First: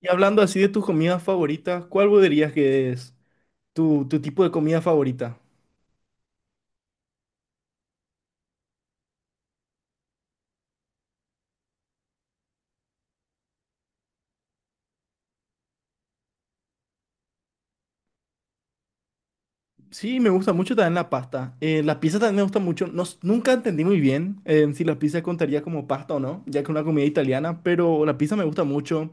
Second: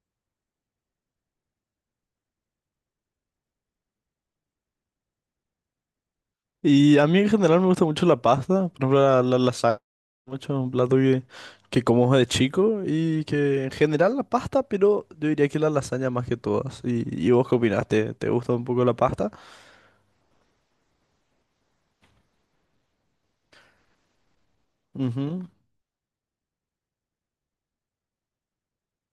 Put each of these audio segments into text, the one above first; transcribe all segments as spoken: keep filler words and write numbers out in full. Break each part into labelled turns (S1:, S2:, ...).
S1: Y hablando así de tus comidas favoritas, ¿cuál vos dirías que es tu, tu tipo de comida favorita?
S2: Y a mí en general me gusta mucho la pasta, por ejemplo la, la lasaña, mucho un plato que, que como de chico y que en general la pasta, pero yo diría que la lasaña más que todas. ¿Y, y vos qué opinás? ¿Te, te gusta un poco la pasta?
S1: Sí, me gusta mucho también la pasta. Eh, la pizza también me gusta mucho. No s- nunca entendí muy bien eh, si la pizza
S2: Ujú.
S1: contaría como pasta o no, ya que es una comida italiana, pero la pizza me gusta mucho.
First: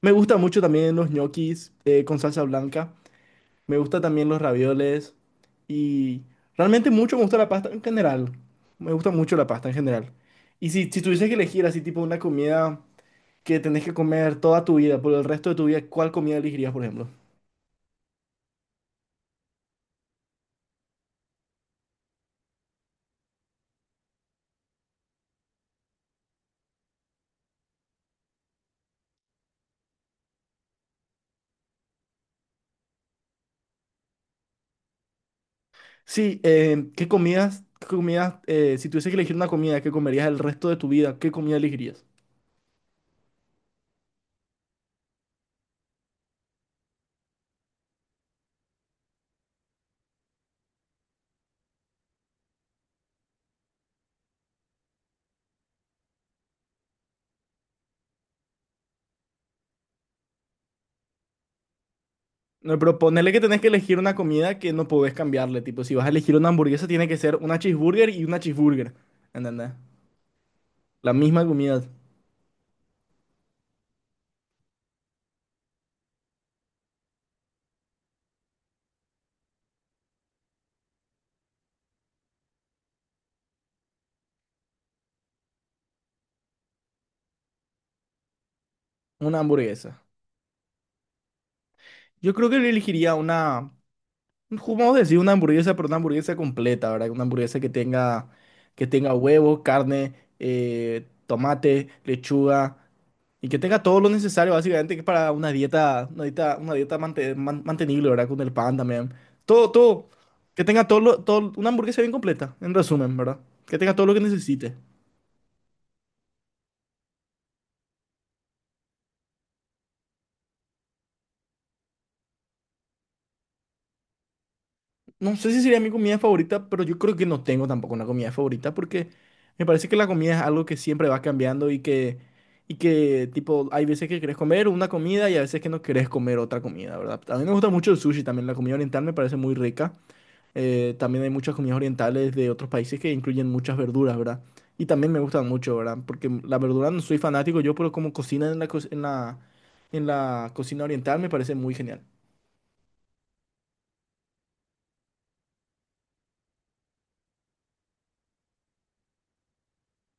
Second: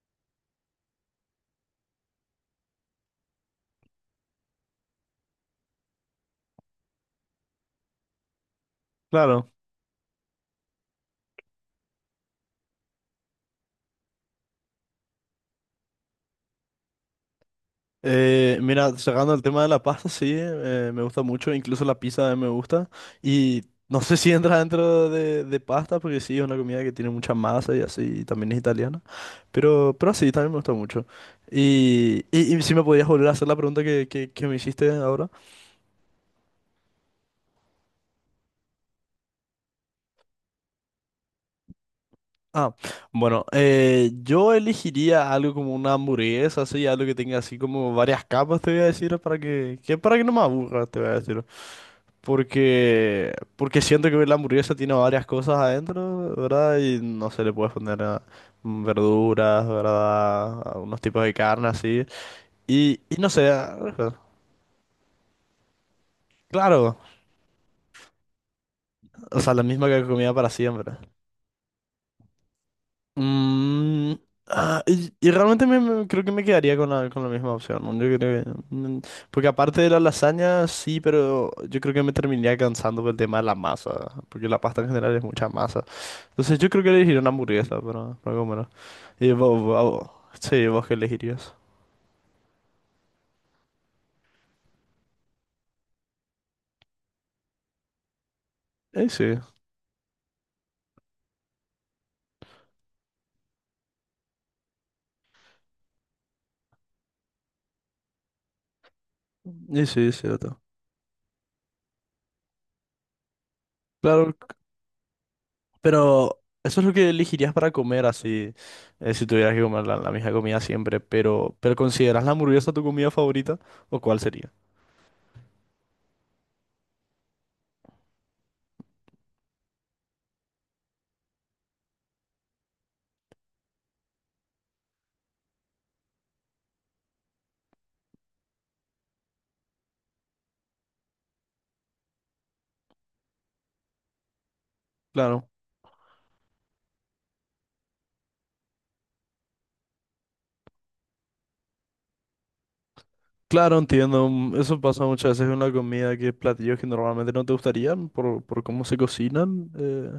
S1: Me gusta mucho también los ñoquis eh, con salsa blanca. Me gusta también los ravioles. Y Realmente mucho me gusta la pasta en general. Me gusta mucho la
S2: Claro.
S1: pasta en general. Y si, si tuviese que elegir así tipo una comida que tenés que comer toda tu vida, por el resto de tu vida, ¿cuál comida elegirías, por ejemplo?
S2: Eh, mira, sacando el tema de la pasta, sí, eh, me gusta mucho, incluso la pizza me gusta. Y no sé si entra dentro de, de pasta, porque sí, es una comida que tiene mucha masa y así, y también es italiana. Pero, pero sí, también me gustó mucho. Y, y, y si me podías volver a hacer la pregunta que, que, que me hiciste ahora.
S1: Sí, eh, ¿qué comidas, qué comidas, eh, si tuviese que elegir una comida que comerías el resto de tu vida, qué comida elegirías?
S2: Ah, bueno, eh, yo elegiría algo como una hamburguesa, así, algo que tenga así como varias capas, te voy a decir, para que, que para que no me aburra, te voy a decir. Porque, porque siento que la hamburguesa tiene varias cosas adentro, ¿verdad? Y no se le puedes poner ah, mm, verduras, ¿verdad? A unos tipos de carne así.
S1: No,
S2: Y,
S1: pero
S2: y no
S1: ponele que
S2: sé,
S1: tenés que
S2: ah,
S1: elegir una comida que no podés cambiarle, tipo, si vas a elegir una hamburguesa,
S2: claro,
S1: tiene que ser una cheeseburger y una cheeseburger,
S2: o sea, la
S1: ¿entendés?
S2: misma que comía para siempre.
S1: La misma comida,
S2: Mm, ah, y, y realmente me, me- creo que me quedaría con la, con la misma opción, ¿no? Yo creo que, mm, porque aparte de la lasaña, sí, pero yo creo que me terminaría cansando por el tema de la masa, porque la pasta en general es mucha masa. Entonces yo creo que elegiría una hamburguesa para, para comer. Y
S1: una
S2: vos, vos-
S1: hamburguesa.
S2: vos- sí, vos qué elegirías.
S1: Yo creo que le elegiría una, vamos a decir una hamburguesa, pero una hamburguesa completa, ¿verdad? Una hamburguesa que tenga, que
S2: Eh,
S1: tenga
S2: sí,
S1: huevo, carne, eh, tomate, lechuga y que tenga todo lo necesario, básicamente, que para una dieta, una dieta, una dieta mante- man- mantenible, ¿verdad? Con el pan también. Todo,
S2: eh, sí,
S1: todo.
S2: es cierto.
S1: Que tenga todo, lo- todo, una hamburguesa bien completa, en resumen, ¿verdad? Que tenga todo lo que
S2: Claro, c-
S1: necesite.
S2: pero eso es lo que elegirías para comer así, eh, si tuvieras que comer la, la misma comida siempre, pero, pero ¿consideras la hamburguesa tu comida favorita o cuál sería?
S1: No sé si sería mi comida favorita, pero yo creo que no tengo tampoco una comida favorita porque me parece que la comida es algo que siempre va cambiando y que, y que tipo, hay veces que querés comer una comida y a veces que no querés comer otra comida, ¿verdad? A mí me gusta mucho el sushi también, la comida oriental me parece muy rica. Eh, también hay muchas comidas orientales de otros países que incluyen muchas verduras, ¿verdad? Y también me gustan
S2: Claro,
S1: mucho, ¿verdad? Porque la verdura no soy fanático yo, pero como cocinan en la, co- en la, en la cocina oriental me parece muy genial.
S2: claro, entiendo. mm, Eso pasa muchas veces con la comida, que platillos que normalmente no te gustarían por, por cómo se cocinan, eh,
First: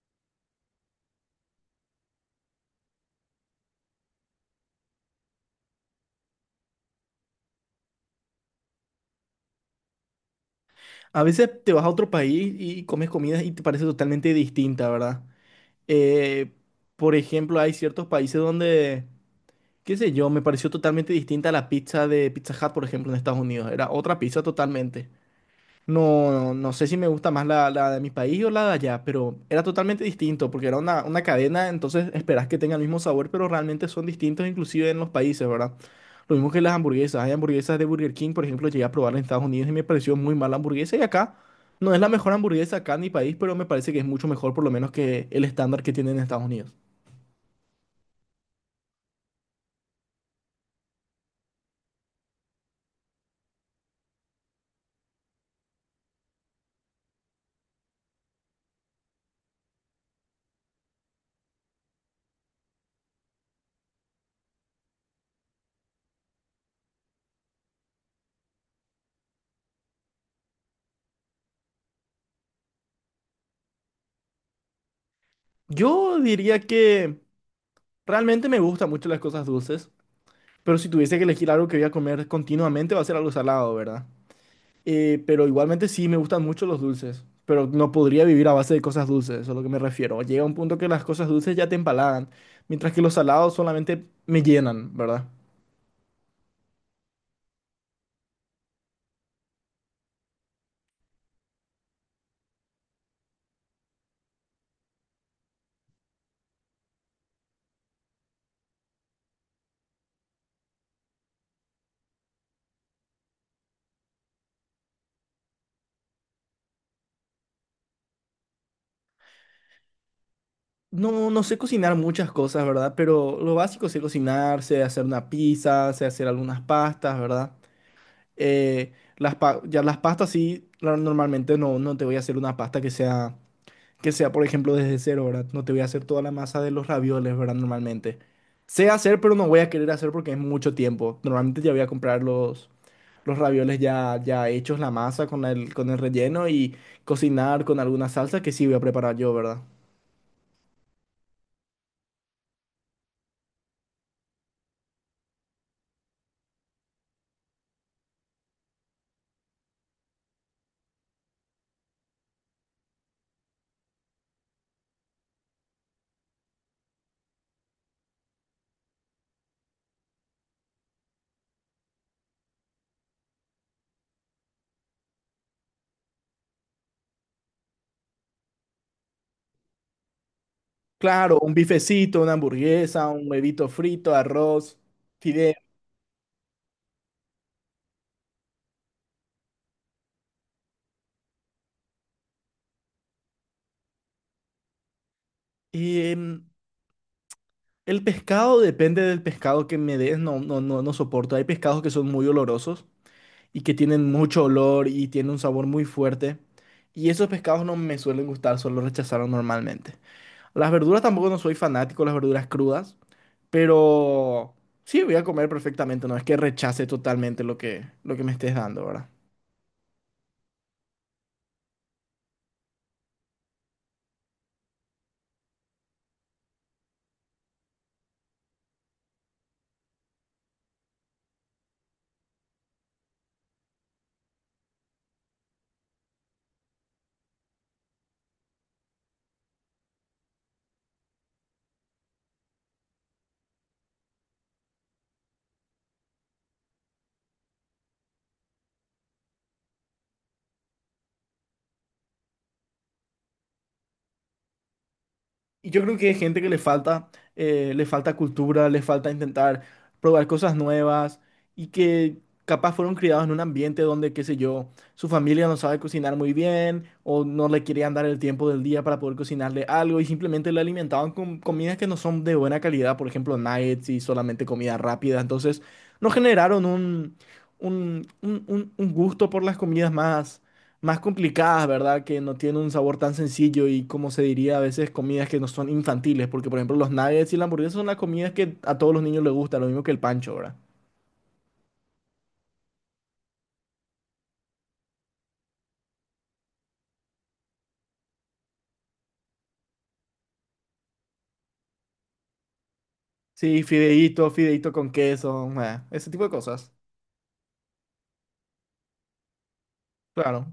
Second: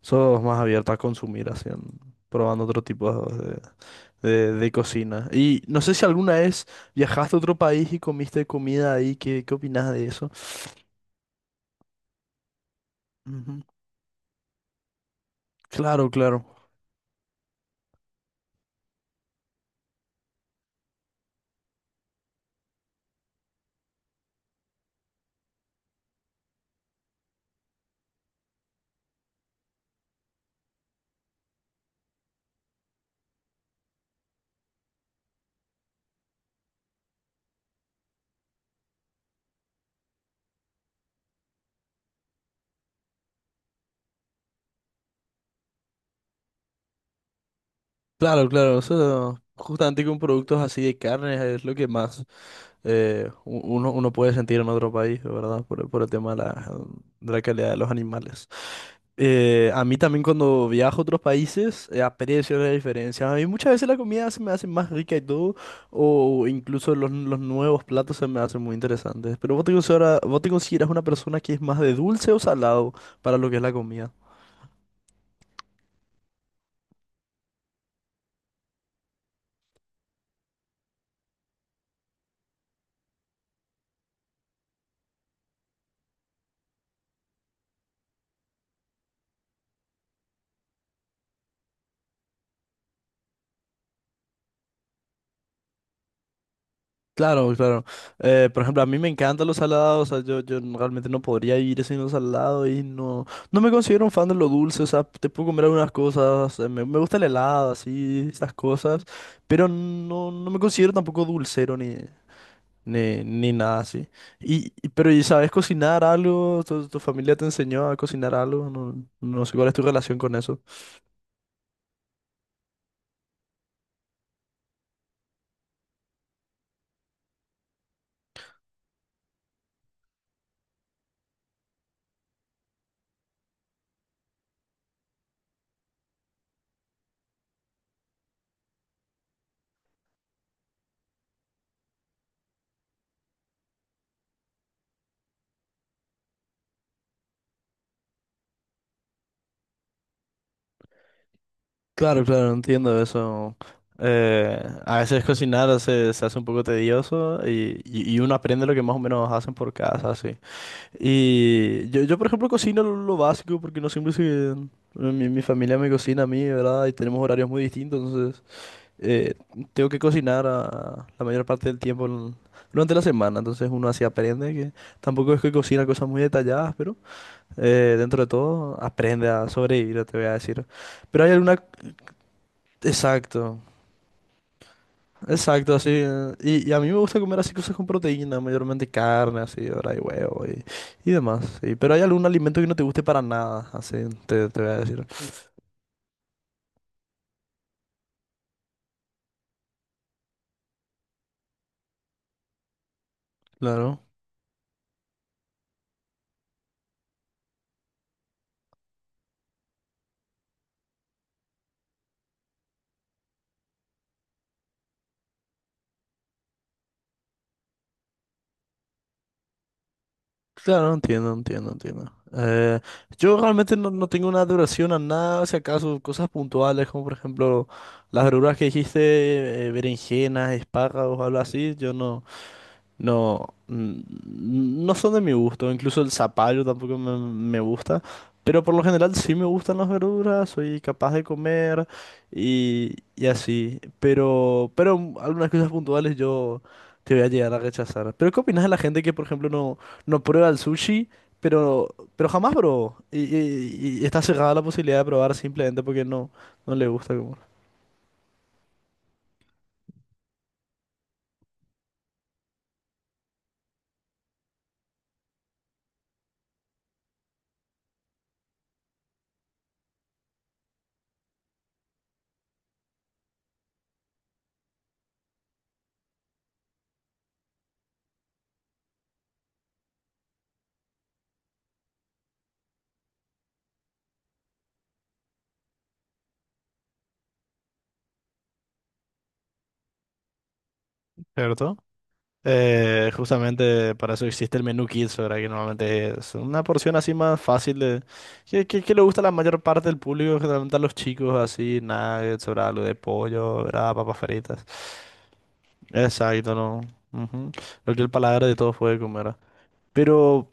S2: sos más abierta a consumir, así, en- probando otro tipo de, de- de cocina. Y no sé si alguna vez viajaste a otro país y comiste comida ahí, ¿qué, qué opinas de eso?
S1: A veces te vas a otro país y comes comidas y
S2: Ujú.
S1: te parece totalmente distinta, ¿verdad?
S2: Claro, claro.
S1: Eh, por ejemplo, hay ciertos países donde, qué sé yo, me pareció totalmente distinta la pizza de Pizza Hut, por ejemplo, en Estados Unidos. Era otra pizza totalmente. No, no, no sé si me gusta más la, la de mi país o la de allá, pero era totalmente distinto porque era una, una cadena, entonces esperás que tenga el mismo sabor, pero realmente son distintos inclusive en los países, ¿verdad? Lo mismo que las hamburguesas. Hay hamburguesas de Burger King, por ejemplo, llegué a probar en Estados Unidos y me pareció muy mala hamburguesa y acá no es la mejor hamburguesa acá en mi país, pero me parece que es mucho mejor por lo menos que el estándar que tienen en Estados Unidos.
S2: Claro, claro. Eso, justamente con productos así de carne es lo que más. Eh, u- uno, uno puede sentir en otro país, ¿verdad? Por, por el tema de la, de la calidad de los animales. Eh, a mí también cuando viajo a otros países eh, aprecio la diferencia. A mí muchas veces la comida se me hace más rica y todo, o incluso los, los nuevos platos se me hacen muy interesantes. Pero vos te consideras, vos te consideras una persona que es más de dulce o salado para lo que es la comida.
S1: Yo diría que realmente me gustan mucho las cosas dulces, pero si tuviese que elegir algo que voy a comer continuamente va a ser algo salado, ¿verdad? Eh, pero igualmente sí, me gustan mucho los dulces, pero no podría vivir a base de cosas dulces, eso es a lo que me refiero. Llega un punto que las cosas dulces ya te empalagan, mientras que los salados solamente me llenan, ¿verdad?
S2: Claro, claro. Eh, por ejemplo, a mí me encantan los salados, o sea, yo, yo no- realmente no podría vivir sin los salados y no, no me considero un fan de lo dulce, o sea, te puedo comer algunas cosas, eh, me, me gusta el helado, así, estas cosas, pero no, no me considero tampoco dulcero ni, ni, ni nada así. Y, y- pero, ¿y sabes cocinar algo? ¿Tu, tu familia te enseñó a cocinar algo? No, no sé cuál es tu relación con eso.
S1: No, no sé cocinar muchas cosas, ¿verdad? Pero lo básico sé cocinar, sé hacer una pizza, sé hacer algunas pastas, ¿verdad? Eh, las pa- ya las pastas sí, la- normalmente no, no te voy a hacer una pasta que sea, que sea, por ejemplo, desde cero, ¿verdad? No te voy a hacer toda la masa de los ravioles, ¿verdad? Normalmente. Sé hacer, pero no voy a querer hacer porque es mucho tiempo. Normalmente ya voy a comprar los, los ravioles ya, ya hechos, la masa con el, con el relleno y cocinar con alguna salsa que sí voy a preparar yo, ¿verdad?
S2: Claro, claro, entiendo eso. Eh, a veces cocinar se, se hace un poco tedioso y, y- y uno aprende lo que más o menos hacen por casa, así. Y yo, yo, por ejemplo, cocino lo, lo básico porque no siempre se... Mi, mi familia me cocina a mí, ¿verdad? Y tenemos horarios muy distintos, entonces eh, tengo que cocinar a- la mayor parte del tiempo en- durante la semana, entonces uno así aprende, que tampoco es que cocina cosas muy detalladas, pero eh, dentro de todo aprende a sobrevivir, te voy a decir. Pero hay
S1: Claro, un
S2: alguna.
S1: bifecito, una hamburguesa, un
S2: Exacto,
S1: huevito frito, arroz, fideo.
S2: exacto, así. eh, Y, y a mí me gusta comer así cosas con proteína, mayormente carne, así, ahora y huevo y, y demás. Sí. Pero hay algún alimento que no te guste para nada, así, te, te voy a decir.
S1: Y em, el pescado depende del pescado que me des, no, no, no, no soporto. Hay pescados que son muy olorosos y que
S2: Claro,
S1: tienen mucho olor y tienen un sabor muy fuerte. Y esos pescados no me suelen gustar, solo rechazaron normalmente. Las verduras tampoco no soy fanático, de las verduras crudas, pero sí voy a comer perfectamente, no es que rechace totalmente lo que, lo que me estés dando, ¿verdad?
S2: claro, entiendo, entiendo, entiendo. Eh, yo realmente no, no tengo una adoración a nada, si acaso cosas puntuales, como por ejemplo las verduras que dijiste, eh, berenjenas, espárragos, algo así, yo no. No, mm, no son de mi gusto, incluso el zapallo tampoco me, me gusta, pero por lo general sí me gustan las verduras, soy capaz de comer y, y así, pero, pero mm, algunas cosas puntuales yo te voy a llegar a rechazar. ¿Pero qué opinas de la gente que, por ejemplo, no, no prueba el sushi, pero, pero jamás probó y, y- y está cerrada la posibilidad de probar
S1: Y yo
S2: simplemente
S1: creo
S2: porque
S1: que hay
S2: no,
S1: gente que le
S2: no le
S1: falta,
S2: gusta como...
S1: eh, le falta cultura, le falta intentar probar cosas nuevas y que capaz fueron criados en un ambiente donde, qué sé yo, su familia no sabe cocinar muy bien o no le querían dar el tiempo del día para poder cocinarle algo y simplemente le alimentaban con comidas que no son de buena calidad, por ejemplo, nuggets y solamente comida rápida. Entonces, no generaron un, un, un un- un gusto por las comidas más, más complicadas, ¿verdad? Que no tienen un sabor tan sencillo y como se diría a veces comidas que no son infantiles, porque por ejemplo los nuggets y la hamburguesa son las comidas que a todos los niños les gusta, lo mismo que el pancho, ¿verdad?
S2: ¿Cierto? Eh, justamente para eso existe el menú Kids, ¿verdad? Que normalmente es una porción así más fácil de... Que, que, que le gusta a la mayor parte del público, generalmente a los chicos, así, nuggets, ¿verdad? Algo de
S1: Sí,
S2: pollo, ¿verdad? Papas
S1: fideíto,
S2: fritas.
S1: fideíto con queso, eh, ese tipo de
S2: Exacto,
S1: cosas.
S2: ¿no? Ujú. Lo que el paladar de todos puede comer. Pero,
S1: Claro.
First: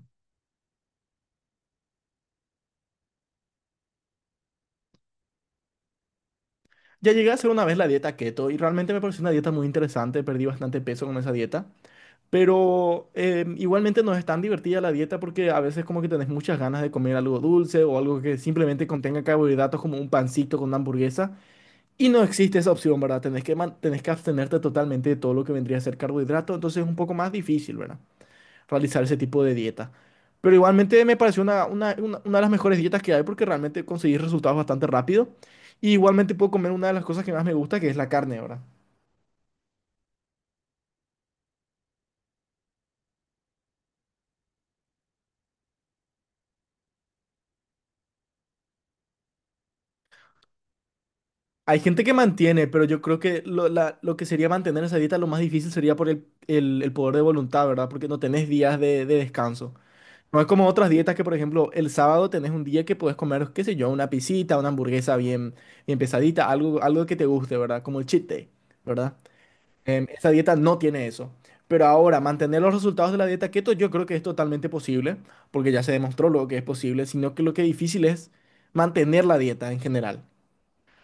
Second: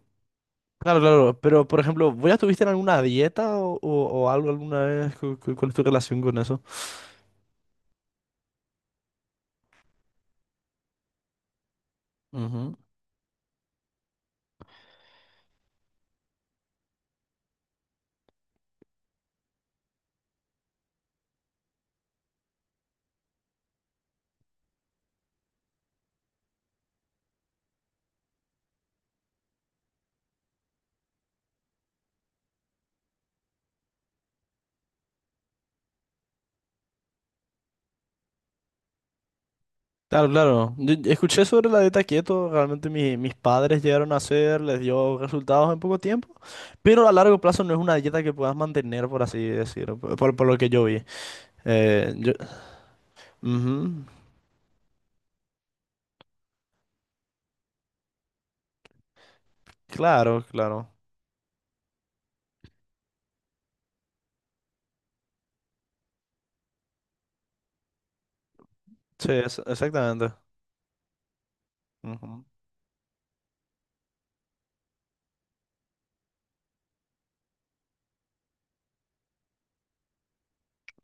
S2: claro, claro, pero por ejemplo, ¿vos ya estuviste en alguna dieta o, o- o algo alguna vez? ¿Cu- cu- ¿Cuál es tu relación con eso?
S1: Ya llegué a hacer una vez la dieta keto y realmente me pareció una dieta muy interesante, perdí bastante peso con esa dieta,
S2: Ujú.
S1: pero eh, igualmente no es tan divertida la dieta porque a veces como que tenés muchas ganas de comer algo dulce o algo que simplemente contenga carbohidratos como un pancito con una hamburguesa. Y no existe esa opción, ¿verdad? Tenés que, man- tenés que abstenerte totalmente de todo lo que vendría a ser carbohidrato, entonces es un poco más difícil, ¿verdad? Realizar ese tipo de dieta. Pero igualmente me pareció una, una, una- una de las mejores dietas que hay porque realmente conseguí resultados bastante rápido. Y igualmente puedo comer una de las cosas que más me gusta, que es la carne, ¿verdad?
S2: Claro, claro. Yo- yo escuché sobre la dieta keto, realmente mi- mis padres llegaron a hacer, les dio resultados en poco tiempo, pero a largo plazo no es una dieta que puedas mantener, por así decirlo, por, por- por lo que yo vi.
S1: Hay gente que
S2: Eh, yo-
S1: mantiene, pero yo creo que lo, la-
S2: Ujú.
S1: lo que sería mantener esa dieta, lo más difícil sería por el, el- el poder de voluntad, ¿verdad? Porque no tenés días de de descanso. No
S2: Claro,
S1: es como otras
S2: claro.
S1: dietas que, por ejemplo, el sábado tenés un día que puedes comer, qué sé yo, una pisita, una hamburguesa bien, bien pesadita, algo, algo que te guste, ¿verdad? Como el cheat day, ¿verdad?
S2: Sí, es-
S1: Em, esa
S2: exactamente.
S1: dieta no tiene eso. Pero ahora,
S2: Ujú.
S1: mantener los resultados de la dieta keto, yo creo que es totalmente posible, porque ya se demostró lo que es posible, sino que lo que es difícil es mantener la dieta en general.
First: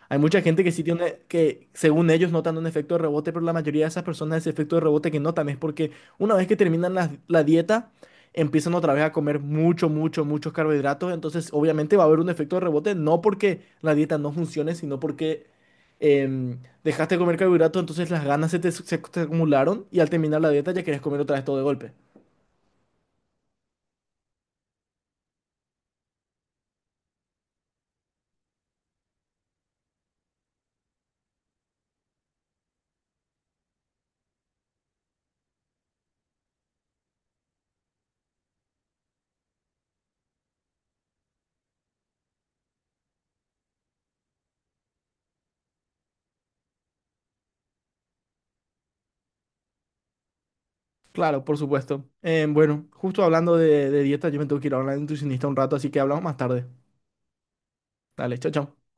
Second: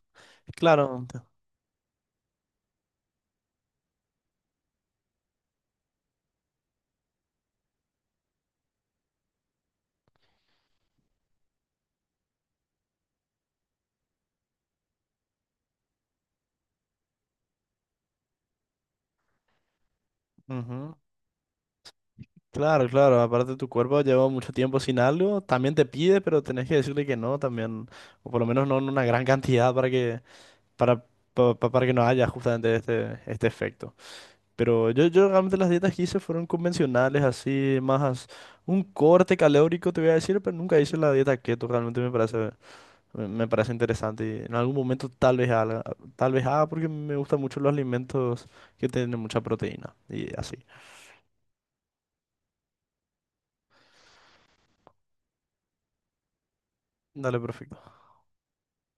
S1: Hay mucha gente que sí tiene,
S2: Claro,
S1: una- que según ellos notan un efecto de rebote, pero la mayoría de esas personas ese efecto de rebote que notan es porque una vez que terminan la, la dieta, empiezan otra vez a comer mucho, mucho, muchos carbohidratos. Entonces, obviamente va a haber un efecto de rebote, no porque la dieta no funcione, sino porque em, dejaste de comer carbohidratos, entonces las ganas se te, se te acumularon y al terminar la dieta ya
S2: ujú.
S1: querías comer otra vez todo de golpe.
S2: Claro, claro. Aparte tu cuerpo lleva mucho tiempo sin algo, también te pide, pero tenés que decirle que no también, o por lo menos no en una gran cantidad para que, para, pa- pa- para que no haya justamente este, este efecto. Pero yo, yo realmente las dietas que hice fueron convencionales, así, más un corte calórico, te voy a decir, pero nunca hice la dieta keto, realmente me parece, me, me parece interesante. Y en algún momento tal vez haga, tal vez haga porque me gustan mucho los alimentos que tienen mucha proteína y así.
S1: Claro, por supuesto. Em, bueno, justo hablando de, de dieta, yo me tengo que ir a hablar de nutricionista un rato, así que hablamos más tarde.
S2: Dale, perfecto.
S1: Dale, chao, chao.